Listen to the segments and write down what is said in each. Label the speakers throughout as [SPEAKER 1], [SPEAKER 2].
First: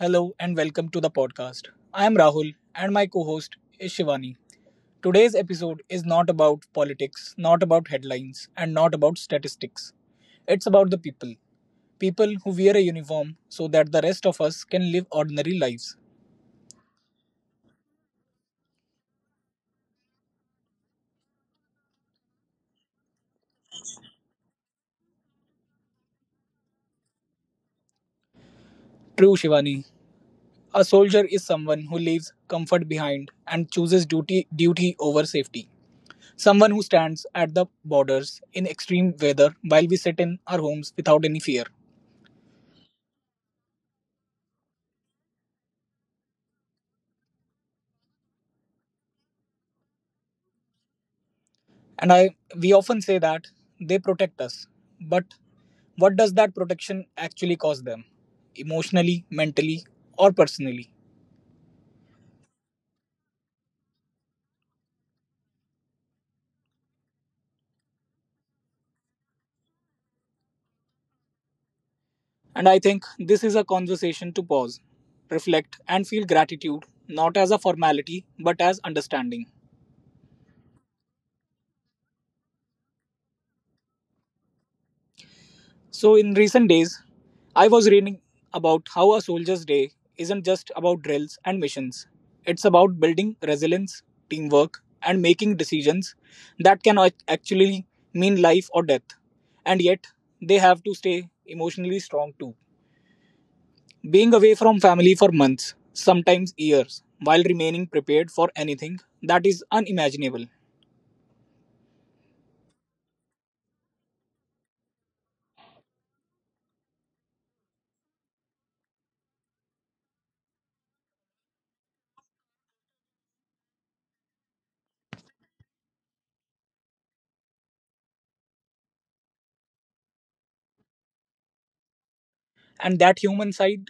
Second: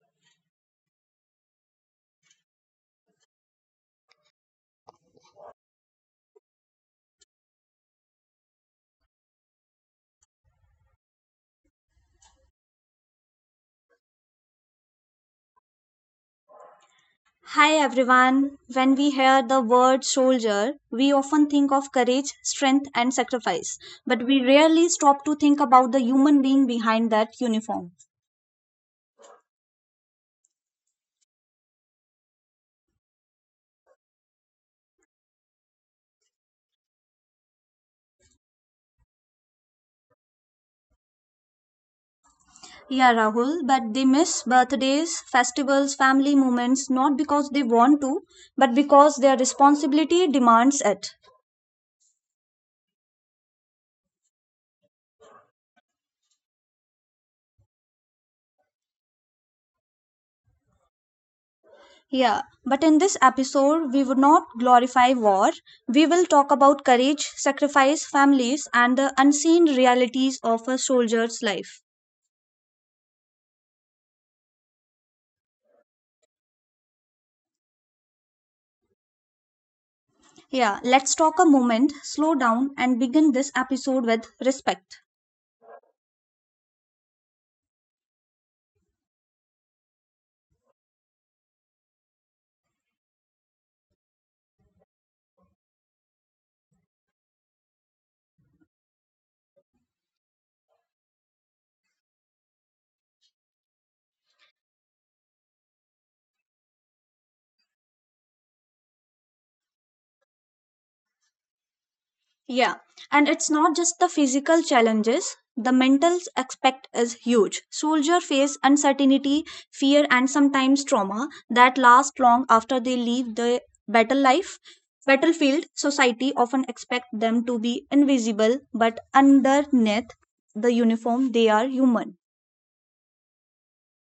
[SPEAKER 1] hello and welcome to the podcast. I am Rahul and my co host is Shivani. Today's episode is not about politics, not about headlines, and not about statistics. It's about the people. People who wear a uniform so that the rest of us can live ordinary lives.
[SPEAKER 2] Hi everyone. When we hear the word soldier, we often think of courage, strength, and sacrifice, but we rarely stop to think about the human being behind that uniform.
[SPEAKER 1] True, Shivani. A soldier is someone who leaves comfort behind and chooses duty over safety. Someone who stands at the borders in extreme weather while we sit in our homes without any fear.
[SPEAKER 2] Yeah, Rahul, but they miss birthdays, festivals, family moments not because they want to, but because their responsibility demands it.
[SPEAKER 1] And I We often say that they protect us. But what does that protection actually cost them? Emotionally, mentally, or personally?
[SPEAKER 2] Yeah, but in this episode, we would not glorify war. We will talk about courage, sacrifice, families, and the unseen realities of a soldier's life.
[SPEAKER 1] And I think this is a conversation to pause, reflect, and feel gratitude, not as a formality, but as understanding.
[SPEAKER 2] Yeah, let's talk a moment, slow down, and begin this episode with respect.
[SPEAKER 1] So, in recent days, I was reading about how a soldier's day isn't just about drills and missions. It's about building resilience, teamwork, and making decisions that actually mean life or death. And yet, they have to stay emotionally strong too. Being away from family for months, sometimes years, while remaining prepared for anything that is unimaginable.
[SPEAKER 2] Yeah, and it's not just the physical challenges, the mental aspect is huge. Soldiers face uncertainty, fear, and sometimes trauma that last long after they leave the battle life. Battlefield society often expect them to be invisible, but underneath the uniform, they are human.
[SPEAKER 1] And that human side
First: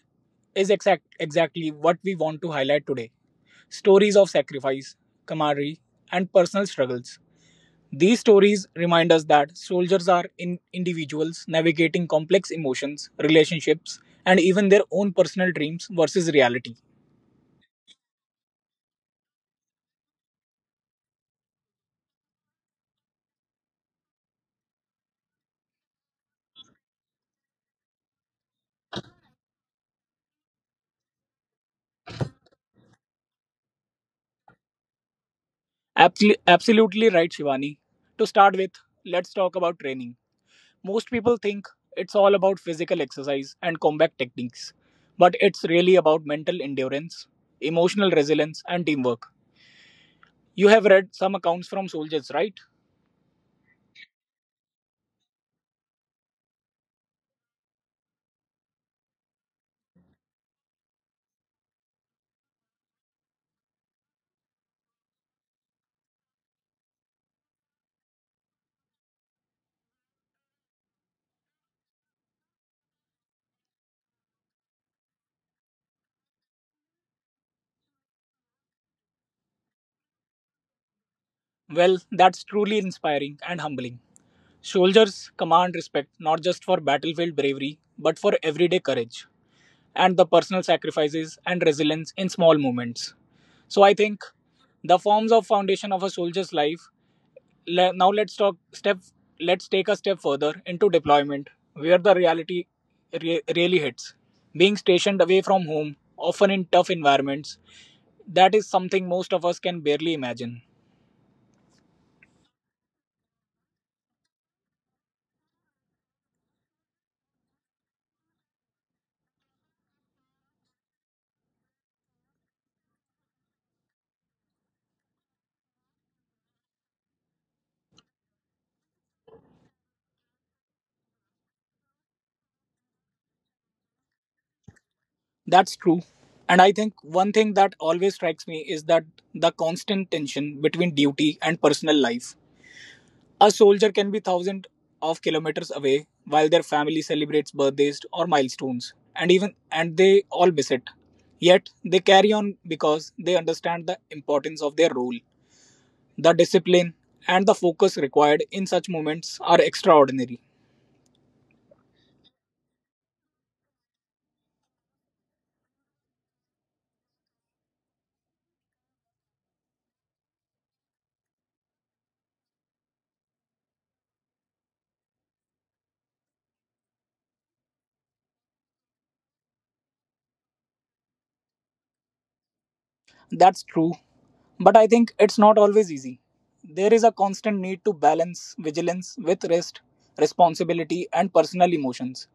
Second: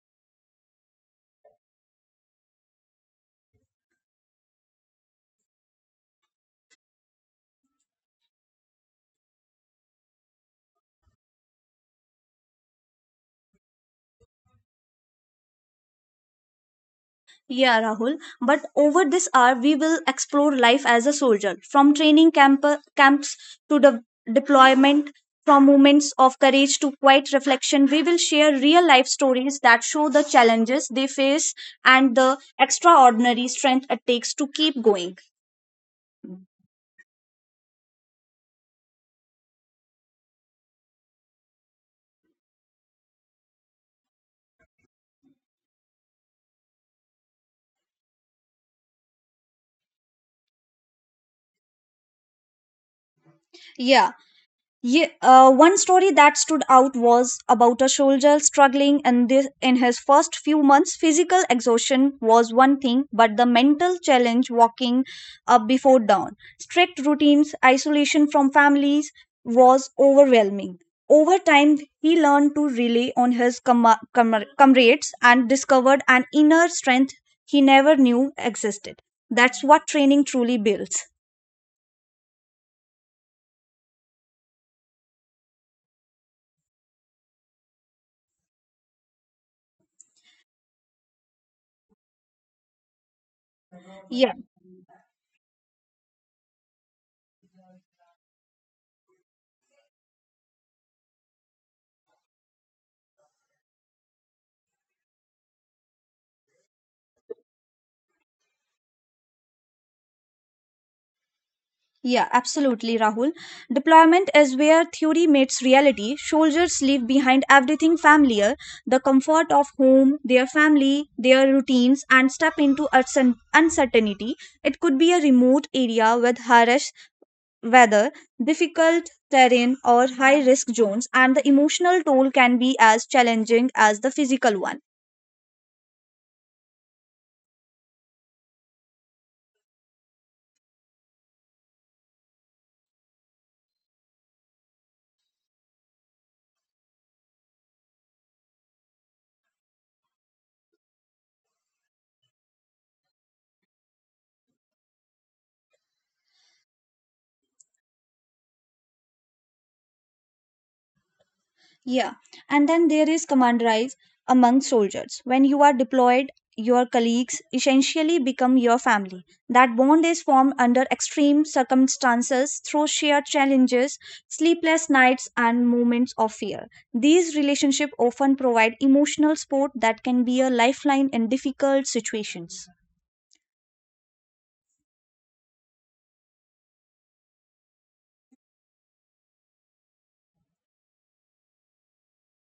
[SPEAKER 1] is exactly what we want to highlight today. Stories of sacrifice, camaraderie, and personal struggles. These stories remind us that soldiers are in individuals navigating complex emotions, relationships, and even their own personal dreams versus reality.
[SPEAKER 2] Yeah, Rahul. But over this hour, we will explore life as a soldier from camps to the deployment, from moments of courage to quiet reflection. We will share real life stories that show the challenges they face and the extraordinary strength it takes to keep going.
[SPEAKER 1] Absolutely right, Shivani. To start with, let's talk about training. Most people think it's all about physical exercise and combat techniques, but it's really about mental endurance, emotional resilience, and teamwork. You have read some accounts from soldiers, right?
[SPEAKER 2] Yeah, one story that stood out was about a soldier struggling in his first few months. Physical exhaustion was one thing, but the mental challenge walking up before dawn, strict routines, isolation from families was overwhelming. Over time, he learned to rely on his comrades and discovered an inner strength he never knew existed. That's what training truly builds.
[SPEAKER 1] Well, that's truly inspiring and humbling. Soldiers command respect not just for battlefield bravery, but for everyday courage and the personal sacrifices and resilience in small moments. So I think the forms of foundation of a soldier's life le- now let's talk step let's take a step further into deployment where the reality really hits, being stationed away from home often in tough environments. That is something most of us can barely imagine.
[SPEAKER 2] Yeah, absolutely, Rahul. Deployment is where theory meets reality. Soldiers leave behind everything familiar the comfort of home, their family, their routines, and step into uncertainty. It could be a remote area with harsh weather, difficult terrain, or high risk zones, and the emotional toll can be as challenging as the physical one.
[SPEAKER 1] That's true. And I think one thing that always strikes me is that the constant tension between duty and personal life. A soldier can be thousands of kilometers away while their family celebrates birthdays or milestones, and even and they all miss it. Yet they carry on because they understand the importance of their role. The discipline and the focus required in such moments are extraordinary.
[SPEAKER 2] Yeah, and then there is camaraderie among soldiers. When you are deployed, your colleagues essentially become your family. That bond is formed under extreme circumstances through shared challenges, sleepless nights, and moments of fear. These relationships often provide emotional support that can be a lifeline in difficult situations.
[SPEAKER 1] That's true, but I think it's not always easy. There is a constant need to balance vigilance with rest, responsibility, and personal emotions.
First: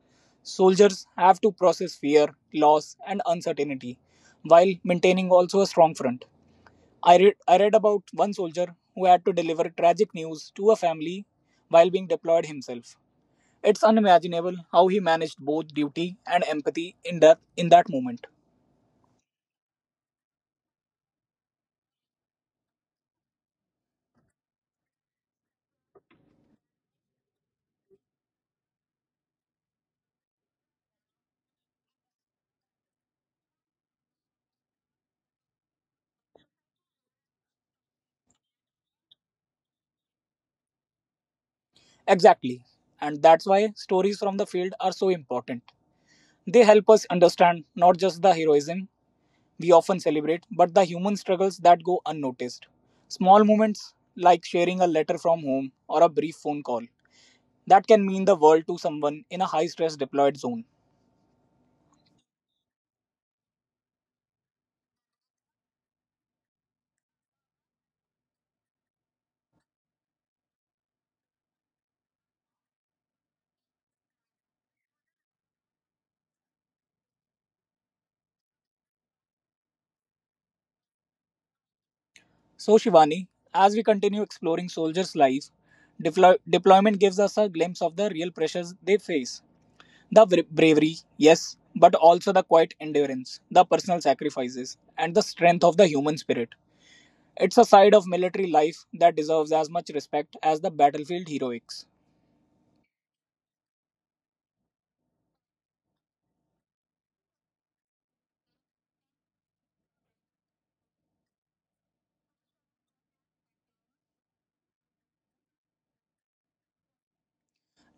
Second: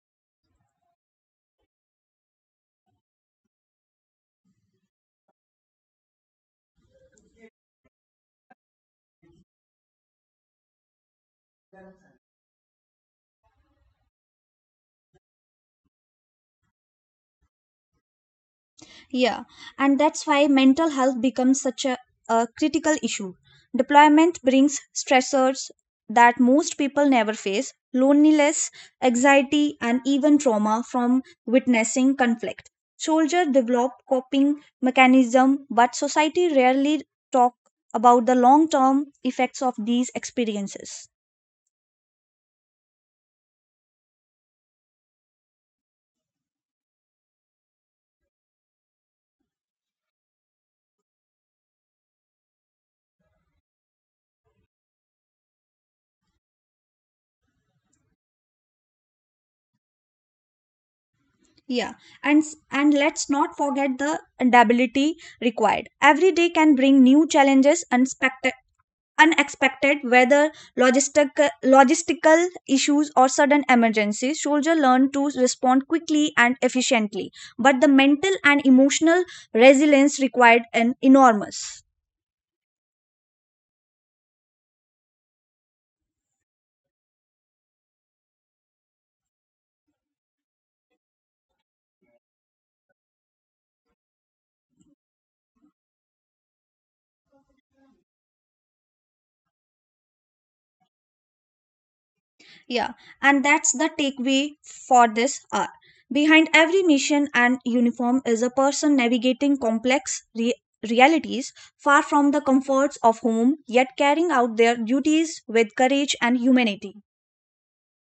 [SPEAKER 1] Soldiers have to process fear, loss, and uncertainty while maintaining also a strong front. I read about one soldier who had to deliver tragic news to a family while being deployed himself. It's unimaginable how he managed both duty and empathy in that moment.
[SPEAKER 2] Yeah, and that's why mental health becomes such a critical issue. Deployment brings stressors that most people never face loneliness, anxiety, and even trauma from witnessing conflict. Soldiers develop coping mechanism, but society rarely talk about the long-term effects of these experiences.
[SPEAKER 1] Exactly. And that's why stories from the field are so important. They help us understand not just the heroism we often celebrate, but the human struggles that go unnoticed. Small moments like sharing a letter from home or a brief phone call that can mean the world to someone in a high stress deployed zone.
[SPEAKER 2] Yeah, and and let's not forget the adaptability required. Every day can bring new challenges and unexpected weather, logistical issues or sudden emergencies soldiers learn to respond quickly and efficiently but the mental and emotional resilience required an enormous
[SPEAKER 1] So, Shivani, as we continue exploring soldiers' life, deployment gives us a glimpse of the real pressures they face. The bravery, yes, but also the quiet endurance, the personal sacrifices, and the strength of the human spirit. It's a side of military life that deserves as much respect as the battlefield heroics.
[SPEAKER 2] yeah and that's the takeaway for this hour behind every mission and uniform is a person navigating complex realities far from the comforts of home yet carrying out their duties with courage and humanity.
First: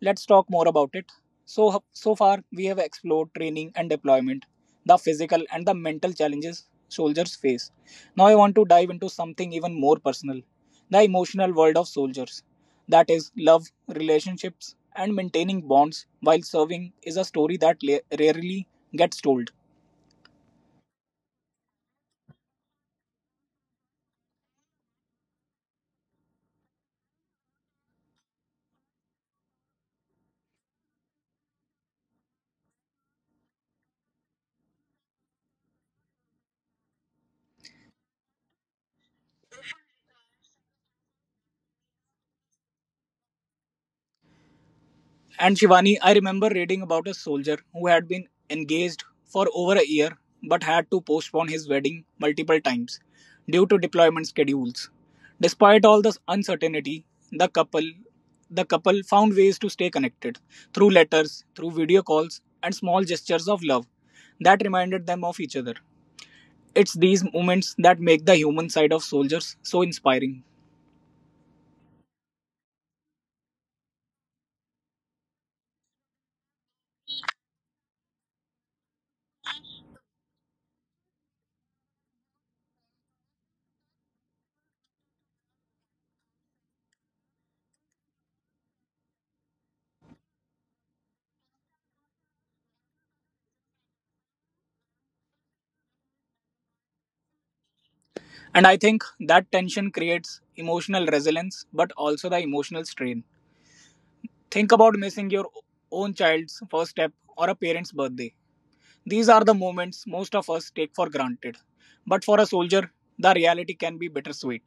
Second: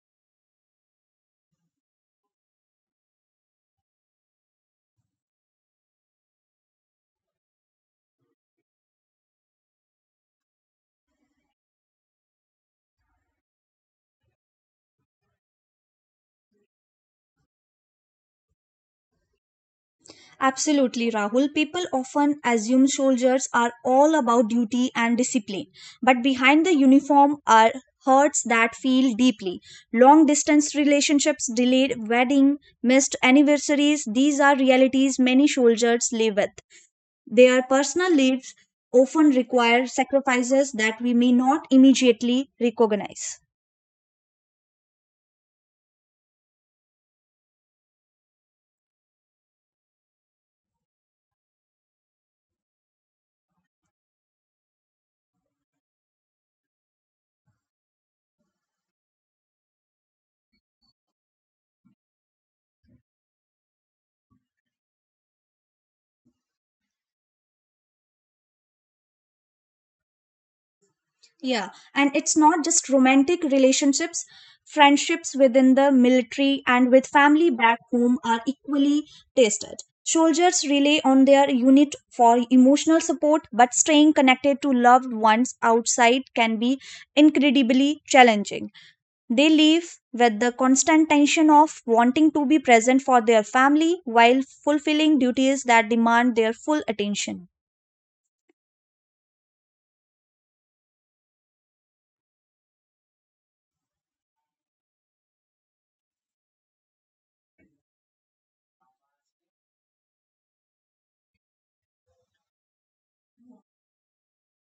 [SPEAKER 1] Let's talk more about it. So, so far, we have explored training and deployment, the physical and the mental challenges soldiers face. Now, I want to dive into something even more personal, the emotional world of soldiers. That is, love, relationships, and maintaining bonds while serving is a story that rarely gets told.
[SPEAKER 2] Absolutely, Rahul. People often assume soldiers are all about duty and discipline, but behind the uniform are hurts that feel deeply. Long distance relationships, delayed wedding, missed anniversaries, these are realities many soldiers live with. Their personal lives often require sacrifices that we may not immediately recognize.
[SPEAKER 1] And Shivani, I remember reading about a soldier who had been engaged for over a year but had to postpone his wedding multiple times due to deployment schedules. Despite all this uncertainty, the couple the couple found ways to stay connected through letters, through video calls, and small gestures of love that reminded them of each other. It's these moments that make the human side of soldiers so inspiring.
[SPEAKER 2] Yeah, and it's not just romantic relationships, friendships within the military and with family back home are equally tested. Soldiers rely on their unit for emotional support, but staying connected to loved ones outside can be incredibly challenging. They live with the constant tension of wanting to be present for their family while fulfilling duties that demand their full attention.
[SPEAKER 1] And I think that tension creates emotional resilience but also the emotional strain. Think about missing your own child's first step or a parent's birthday. These are the moments most of us take for granted. But for a soldier, the reality can be bittersweet.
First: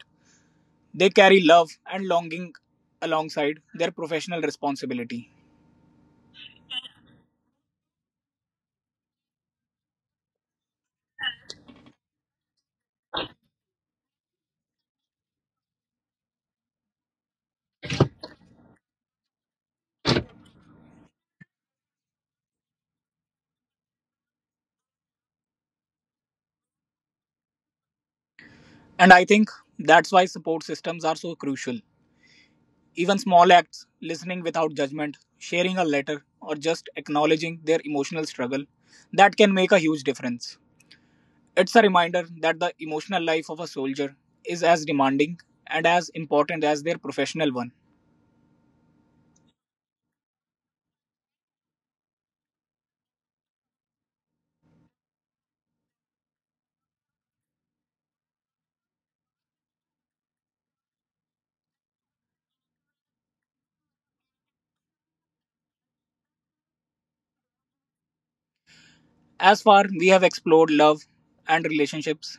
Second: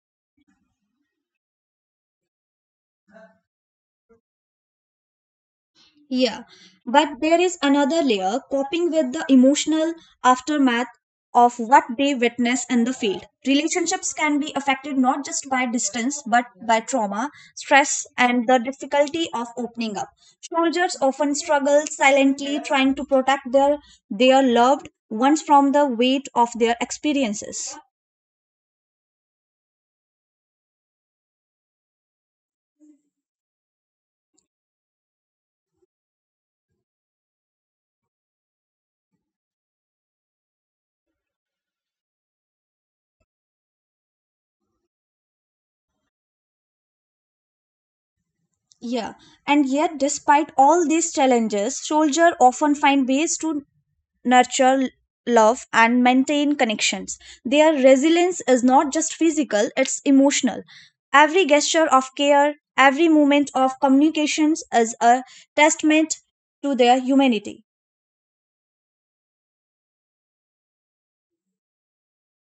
[SPEAKER 1] They carry love and longing alongside their professional responsibility.
[SPEAKER 2] Yeah, but there is another layer coping with the emotional aftermath of what they witness in the field. Relationships can be affected not just by distance but by trauma, stress, and the difficulty of opening up. Soldiers often struggle silently trying to protect their loved ones from the weight of their experiences.
[SPEAKER 1] And I think that's why support systems are so crucial. Even small acts, listening without judgment, sharing a letter, or just acknowledging their emotional struggle, that can make a huge difference. It's a reminder that the emotional life of a soldier is as demanding and as important as their professional one.
[SPEAKER 2] Yeah, and yet despite all these challenges, soldiers often find ways to nurture love and maintain connections. Their resilience is not just physical, it's emotional. Every gesture of care, every moment of communications is a testament to their humanity.
[SPEAKER 1] As far we have explored love and relationships,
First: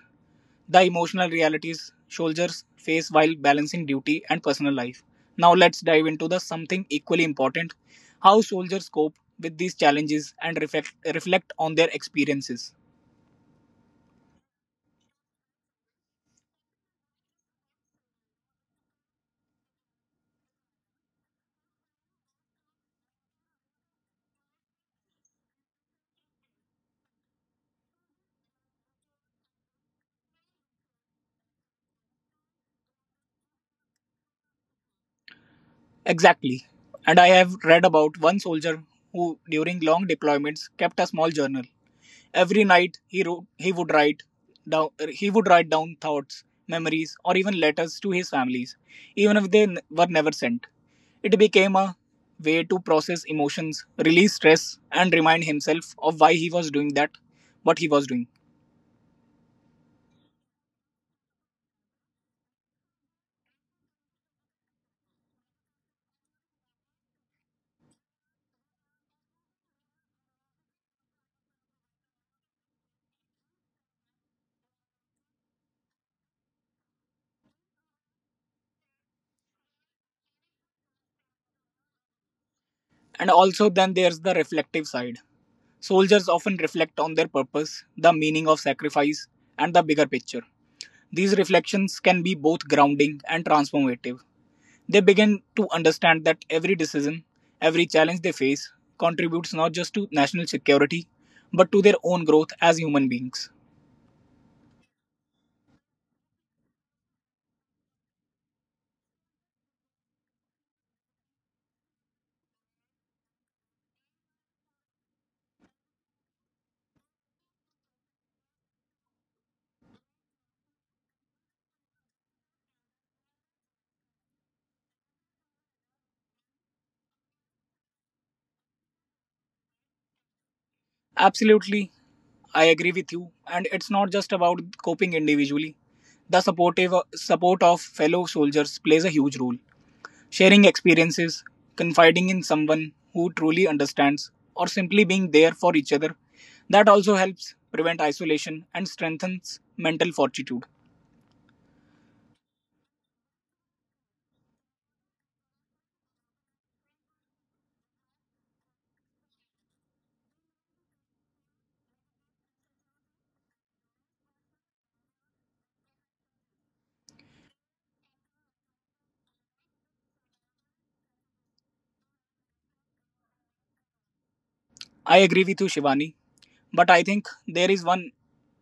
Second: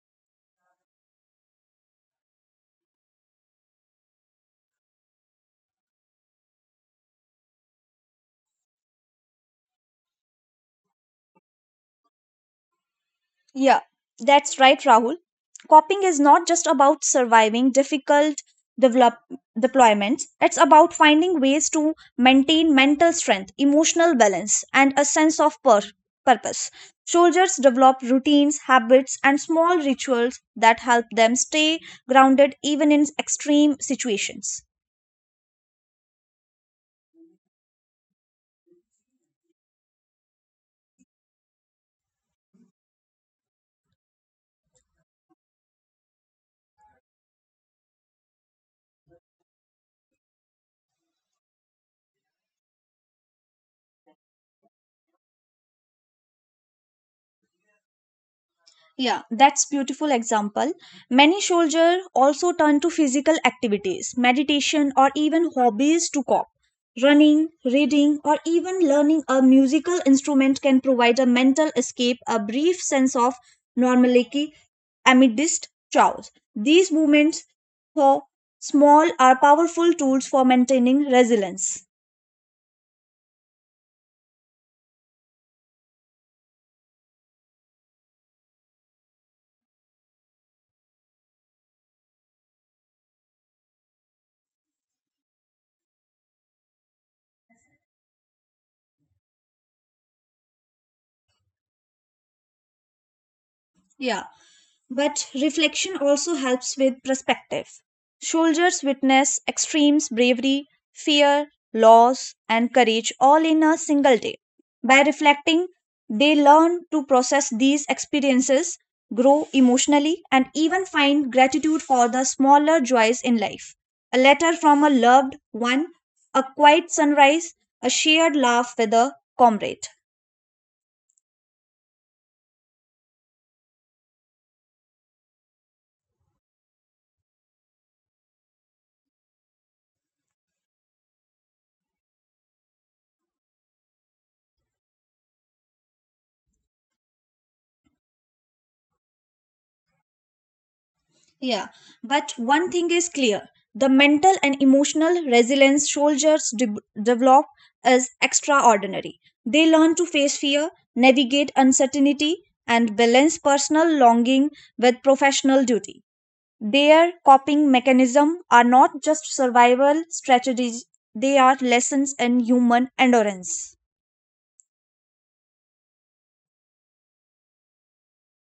[SPEAKER 1] the emotional realities soldiers face while balancing duty and personal life. Now let's dive into the something equally important, how soldiers cope with these challenges and reflect on their experiences.
[SPEAKER 2] Yeah, that's right, Rahul. Coping is not just about surviving difficult develop deployments. It's about finding ways to maintain mental strength, emotional balance, and a sense of purpose. Soldiers develop routines, habits, and small rituals that help them stay grounded even in extreme situations.
[SPEAKER 1] Exactly. And I have read about one soldier who during long deployments kept a small journal. Every night he would write down thoughts, memories, or even letters to his families, even if were never sent. It became a way to process emotions, release stress, and remind himself of why he was doing that, what he was doing.
[SPEAKER 2] Yeah, that's beautiful example. Many soldiers also turn to physical activities, meditation or even hobbies to cope. Running, reading or even learning a musical instrument can provide a mental escape, a brief sense of normality amidst chaos. These movements, though small, are powerful tools for maintaining resilience.
[SPEAKER 1] And also, then there's the reflective side. Soldiers often reflect on their purpose, the meaning of sacrifice, and the bigger picture. These reflections can be both grounding and transformative. They begin to understand that every decision, every challenge they face, contributes not just to national security, but to their own growth as human beings.
[SPEAKER 2] Yeah, but reflection also helps with perspective. Soldiers witness extremes, bravery, fear, loss, and courage all in a single day. By reflecting, they learn to process these experiences, grow emotionally, and even find gratitude for the smaller joys in life. A letter from a loved one, a quiet sunrise, a shared laugh with a comrade.
[SPEAKER 1] Absolutely, I agree with you, and it's not just about coping individually. The support of fellow soldiers plays a huge role. Sharing experiences, confiding in someone who truly understands, or simply being there for each other, that also helps prevent isolation and strengthens mental fortitude.
[SPEAKER 2] Yeah, but one thing is clear the mental and emotional resilience soldiers develop is extraordinary. They learn to face fear, navigate uncertainty, and balance personal longing with professional duty. Their coping mechanism are not just survival strategies, they are lessons in human endurance.
[SPEAKER 1] I agree with you, Shivani. But I think there is one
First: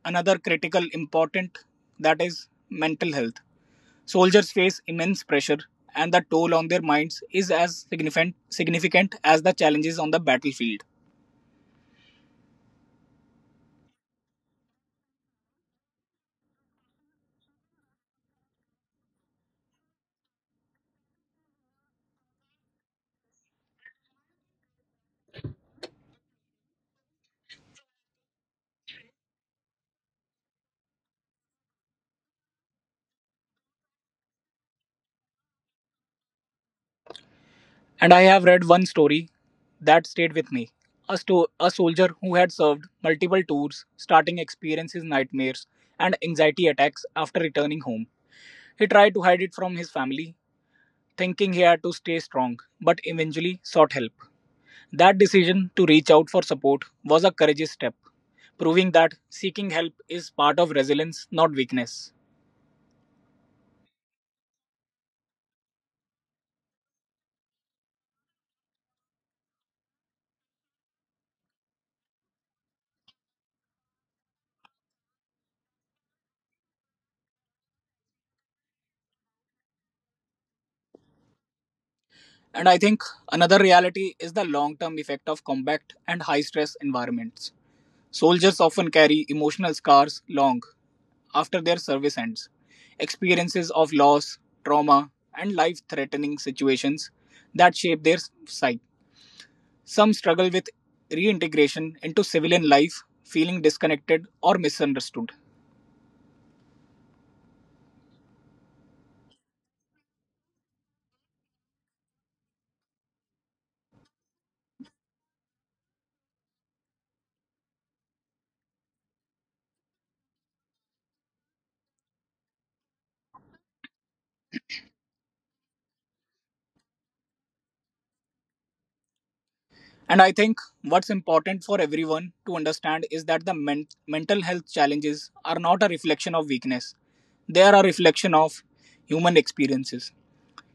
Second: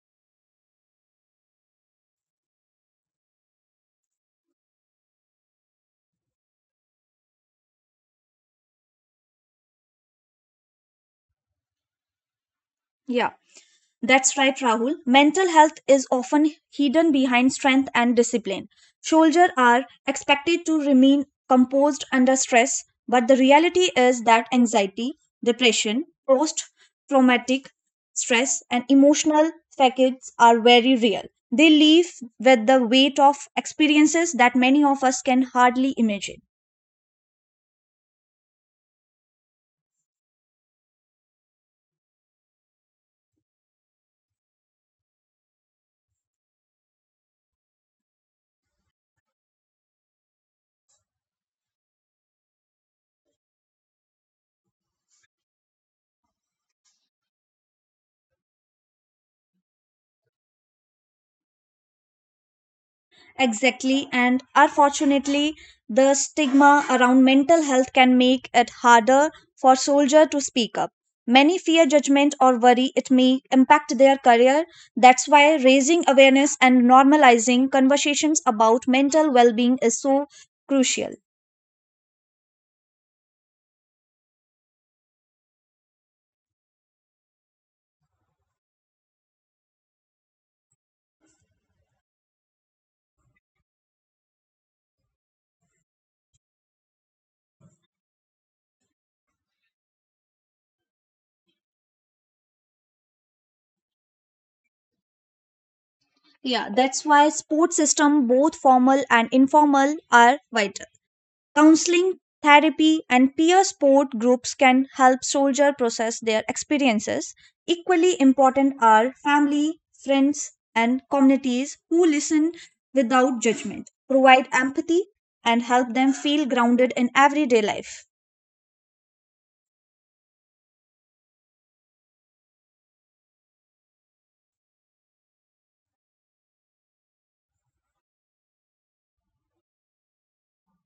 [SPEAKER 1] another critical important, that is mental health. Soldiers face immense pressure, and the toll on their minds is as significant as the challenges on the battlefield.
[SPEAKER 2] Yeah. That's right, Rahul. Mental health is often hidden behind strength and discipline. Soldiers are expected to remain composed under stress, but the reality is that anxiety, depression, post traumatic stress, and emotional fatigues are very real. They leave with the weight of experiences that many of us can hardly imagine.
[SPEAKER 1] And I have read one story that stayed with me. A soldier who had served multiple tours, starting experiences nightmares and anxiety attacks after returning home. He tried to hide it from his family, thinking he had to stay strong, but eventually sought help. That decision to reach out for support was a courageous step, proving that seeking help is part of resilience, not weakness.
[SPEAKER 2] Exactly, and unfortunately, the stigma around mental health can make it harder for soldier to speak up. Many fear judgment or worry it may impact their career. That's why raising awareness and normalizing conversations about mental well-being is so crucial.
[SPEAKER 1] And I think another reality is the long term effect of combat and high stress environments. Soldiers often carry emotional scars long after their service ends. Experiences of loss, trauma, and life threatening situations that shape their psyche. Some struggle with reintegration into civilian life, feeling disconnected or misunderstood.
[SPEAKER 2] Yeah, that's why sports system both formal and informal are vital. Counseling, therapy, and peer support groups can help soldiers process their experiences. Equally important are family, friends, and communities who listen without judgment, provide empathy, and help them feel grounded in everyday life.
[SPEAKER 1] And I think what's important for everyone to understand is that the mental health challenges are not a reflection of weakness, they are a reflection of human experiences.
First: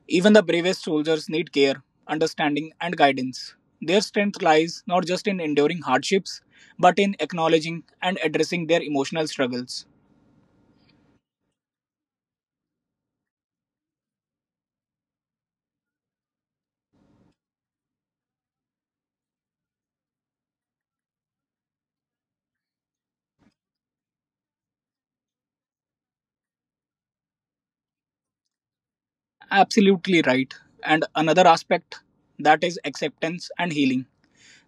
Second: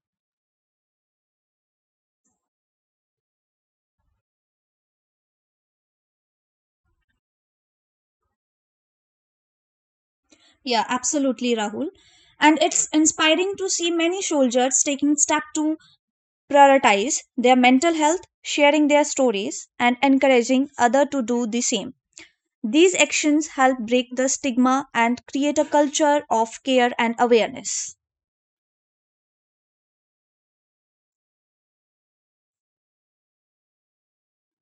[SPEAKER 1] Even the bravest soldiers need care, understanding, and guidance. Their strength lies not just in enduring hardships, but in acknowledging and addressing their emotional struggles.
[SPEAKER 2] Yeah, absolutely, Rahul. And it's inspiring to see many soldiers taking steps to prioritize their mental health, sharing their stories, and encouraging others to do the same. These actions help break the stigma and create a culture of care and awareness.
[SPEAKER 1] Absolutely right. And another aspect, that is acceptance and healing.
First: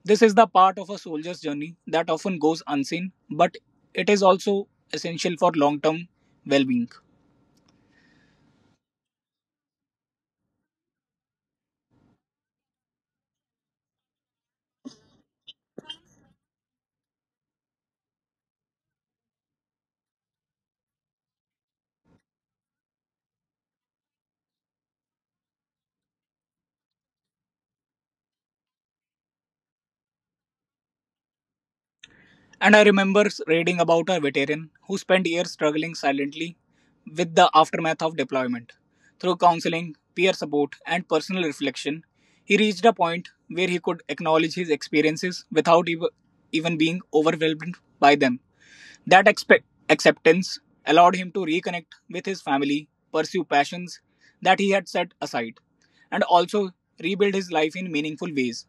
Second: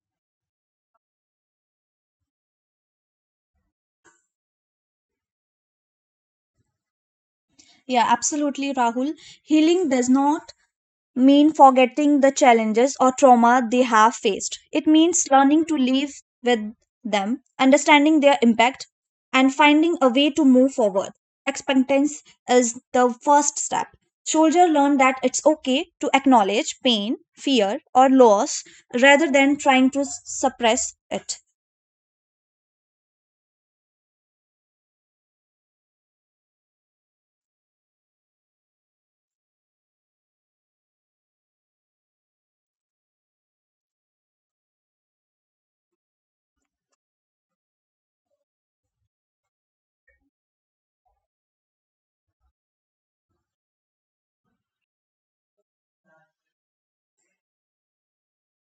[SPEAKER 1] This is the part of a soldier's journey that often goes unseen, but it is also essential for long term well being.
[SPEAKER 2] Yeah, absolutely, Rahul. Healing does not mean forgetting the challenges or trauma they have faced, it means learning to live with them, understanding their impact, and finding a way to move forward. Acceptance is the first step. Soldier learn that it's okay to acknowledge pain, fear, or loss rather than trying to suppress it.
[SPEAKER 1] And I remember reading about a veteran who spent years struggling silently with the aftermath of deployment. Through counseling, peer support, and personal reflection, he reached a point where he could acknowledge his experiences without even being overwhelmed by them. That acceptance allowed him to reconnect with his family, pursue passions that he had set aside, and also rebuild his life in meaningful ways.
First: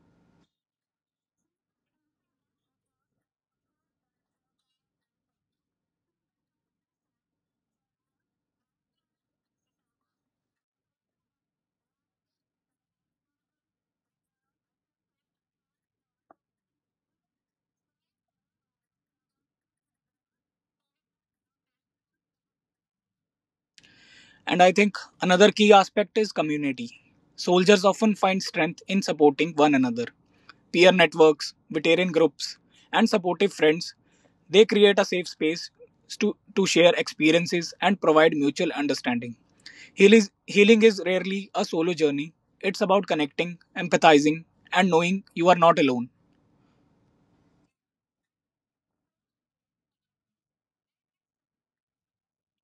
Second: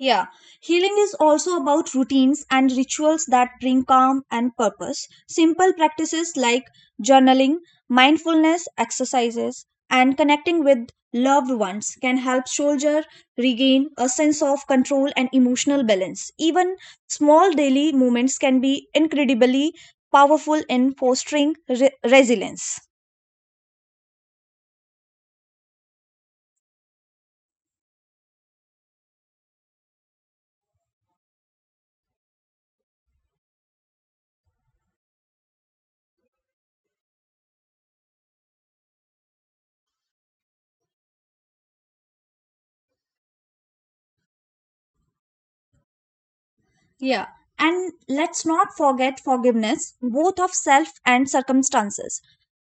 [SPEAKER 2] Yeah, healing is also about routines and rituals that bring calm and purpose. Simple practices like journaling, mindfulness exercises, and connecting with loved ones can help soldier regain a sense of control and emotional balance. Even small daily movements can be incredibly powerful in fostering resilience.
[SPEAKER 1] And I think another key aspect is community. Soldiers often find strength in supporting one another. Peer networks, veteran groups, and supportive friends, they create a safe space to share experiences and provide mutual understanding. Healing is rarely a solo journey, it's about connecting, empathizing, and knowing you are not alone.
[SPEAKER 2] Yeah. And let's not forget forgiveness, both of self and circumstances.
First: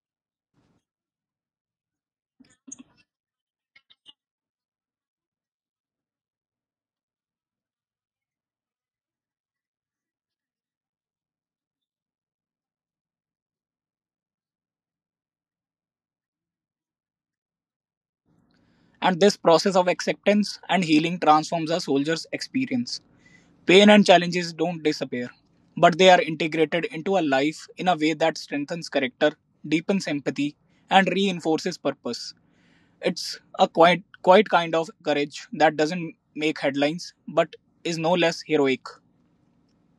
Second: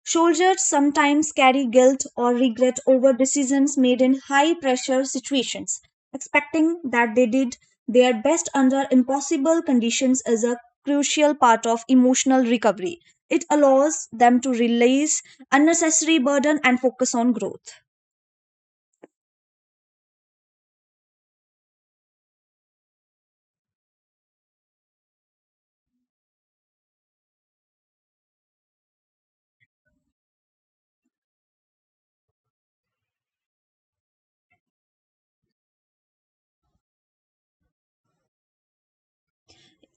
[SPEAKER 2] Soldiers sometimes carry guilt or regret over decisions made in high pressure situations, expecting that they did their best under impossible conditions is a crucial part of emotional recovery. It allows them to release unnecessary burden and focus on growth.
[SPEAKER 1] And this process of acceptance and healing transforms a soldier's experience. Pain and challenges don't disappear, but they are integrated into a life in a way that strengthens character, deepens empathy, and reinforces purpose. It's a quiet kind of courage that doesn't make headlines but is no less heroic.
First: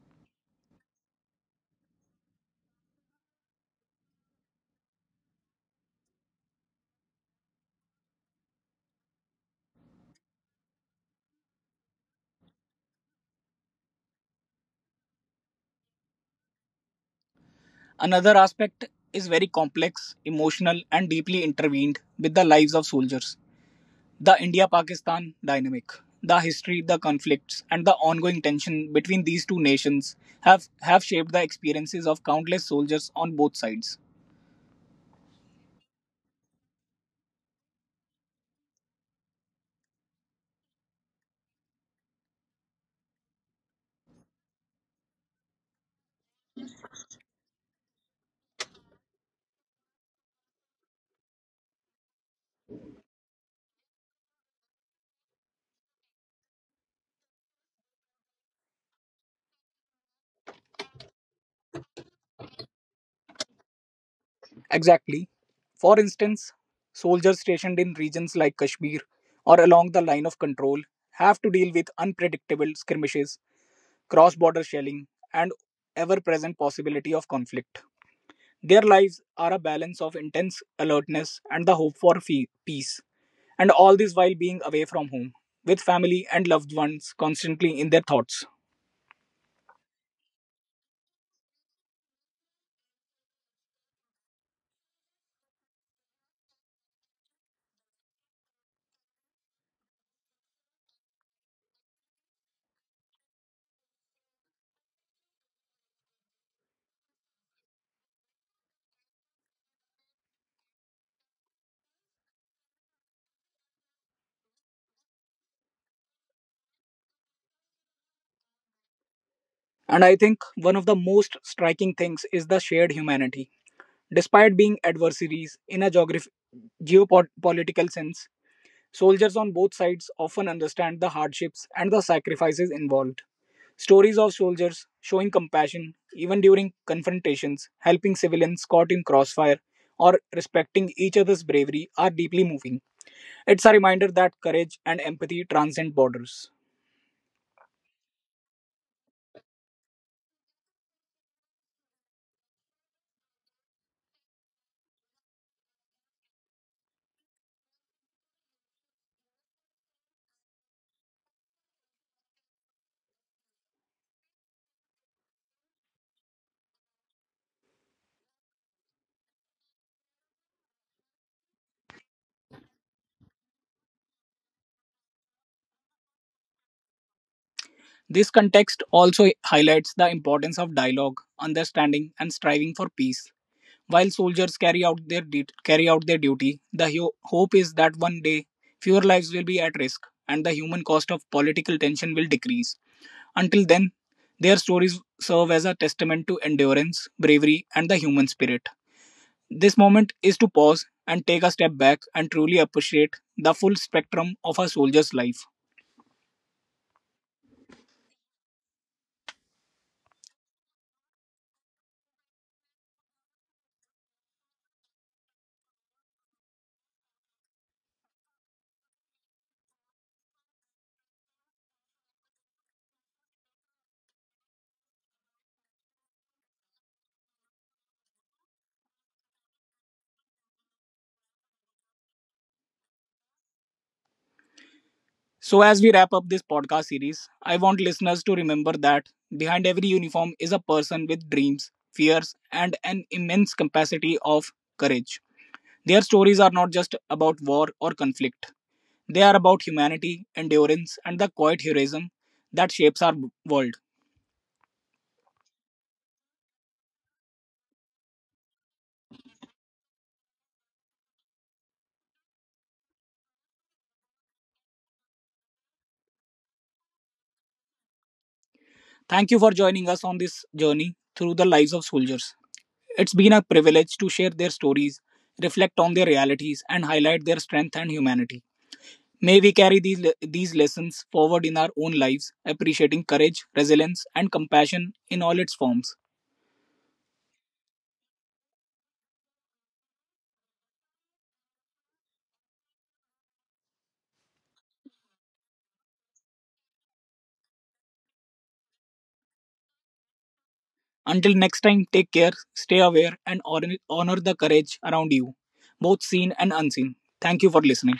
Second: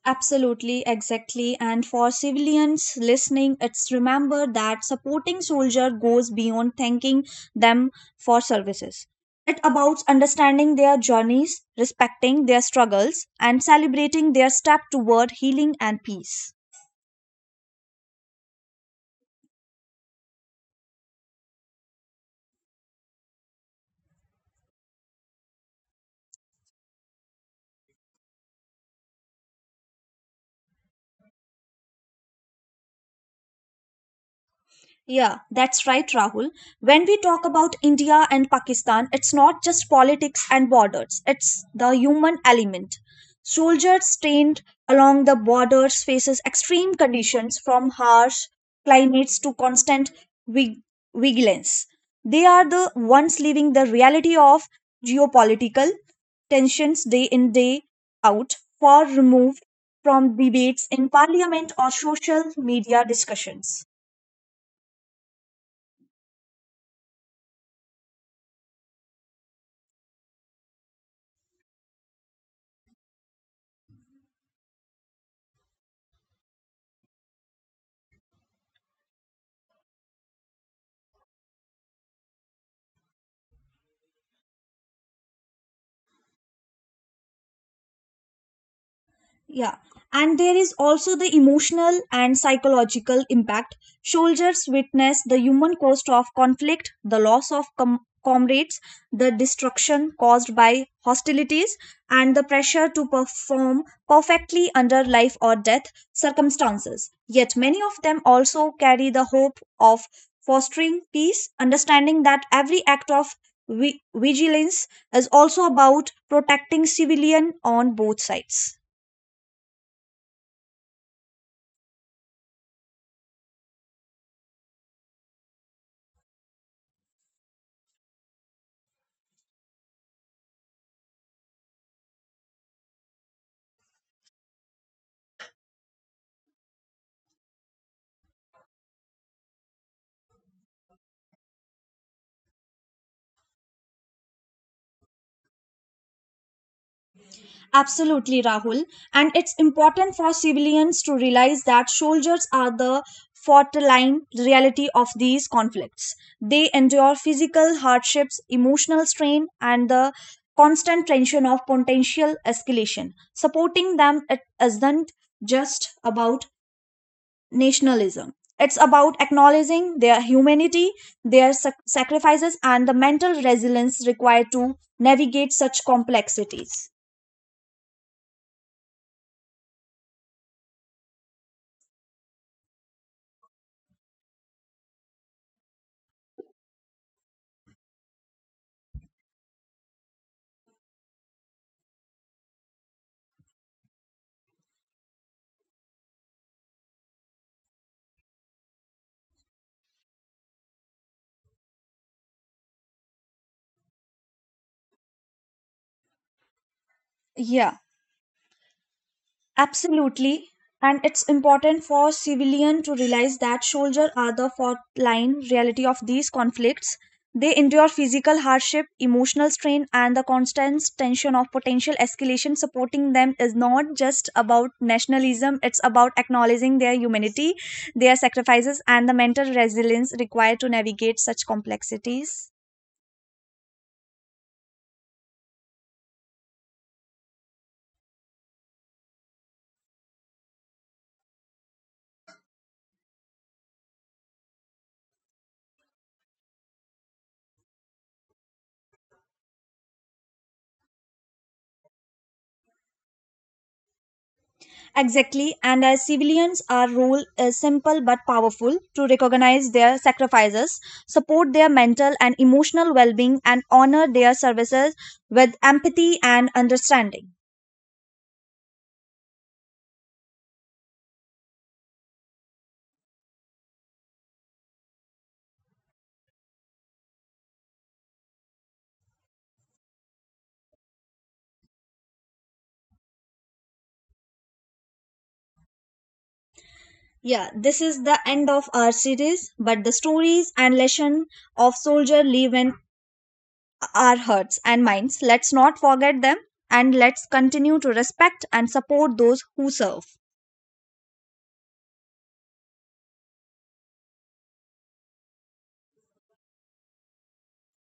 [SPEAKER 2] Absolutely, exactly. And for civilians listening, it's remember that supporting soldier goes beyond thanking them for services. It about understanding their journeys, respecting their struggles, and celebrating their step toward healing and peace.
[SPEAKER 1] Another aspect is very complex, emotional, and deeply intertwined with the lives of soldiers. The India Pakistan dynamic, the history, the conflicts, and the ongoing tension between these two nations have shaped the experiences of countless soldiers on both sides.
[SPEAKER 2] Yeah, that's right, Rahul. When we talk about India and Pakistan, it's not just politics and borders, it's the human element. Soldiers trained along the borders faces extreme conditions from harsh climates to constant vig- vigilance. They are the ones living the reality of geopolitical tensions day in day out far removed from debates in parliament or social media discussions.
[SPEAKER 1] Exactly. For instance, soldiers stationed in regions like Kashmir or along the line of control have to deal with unpredictable skirmishes, cross border shelling, and ever present possibility of conflict. Their lives are a balance of intense alertness and the hope for peace. And all this while being away from home, with family and loved ones constantly in their thoughts.
[SPEAKER 2] Yeah. And there is also the emotional and psychological impact. Soldiers witness the human cost of conflict, the loss of comrades, the destruction caused by hostilities, and the pressure to perform perfectly under life or death circumstances. Yet many of them also carry the hope of fostering peace, understanding that every act of vigilance is also about protecting civilian on both sides.
[SPEAKER 1] And I think one of the most striking things is the shared humanity. Despite being adversaries in a geopolitical sense, soldiers on both sides often understand the hardships and the sacrifices involved. Stories of soldiers showing compassion even during confrontations, helping civilians caught in crossfire, or respecting each other's bravery are deeply moving. It's a reminder that courage and empathy transcend borders.
[SPEAKER 2] Absolutely, Rahul. And it's important for civilians to realize that soldiers are the frontline reality of these conflicts. They endure physical hardships, emotional strain, and the constant tension of potential escalation. Supporting them it isn't just about nationalism. It's about acknowledging their humanity, their sacrifices, and the mental resilience required to navigate such complexities.
[SPEAKER 1] This context also highlights the importance of dialogue, understanding, and striving for peace. While soldiers carry out their duty, the hope is that one day fewer lives will be at risk and the human cost of political tension will decrease. Until then, their stories serve as a testament to endurance, bravery, and the human spirit. This moment is to pause and take a step back and truly appreciate the full spectrum of a soldier's life.
[SPEAKER 2] Yeah. Absolutely. And it's important for civilian to realize that soldiers are the front line reality of these conflicts. They endure physical hardship, emotional strain, and the constant tension of potential escalation. Supporting them is not just about nationalism, it's about acknowledging their humanity, their sacrifices, and the mental resilience required to navigate such complexities.
[SPEAKER 1] So, as we wrap up this podcast series, I want listeners to remember that behind every uniform is a person with dreams, fears, and an immense capacity of courage. Their stories are not just about war or conflict, they are about humanity, endurance, and the quiet heroism that shapes our world.
[SPEAKER 2] Exactly, and as civilians, our role is simple but powerful to recognize their sacrifices, support their mental and emotional well being, and honor their services with empathy and understanding.
[SPEAKER 1] Thank you for joining us on this journey through the lives of soldiers. It's been a privilege to share their stories, reflect on their realities, and highlight their strength and humanity. May we carry these lessons forward in our own lives, appreciating courage, resilience, and compassion in all its forms.
[SPEAKER 2] Yeah, this is the end of our series, but the stories and lessons of soldier live in our hearts and minds. Let's not forget them and let's continue to respect and support those who serve.
[SPEAKER 1] Until next time, take care, stay aware, and honor the courage around you, both seen and unseen. Thank you for listening.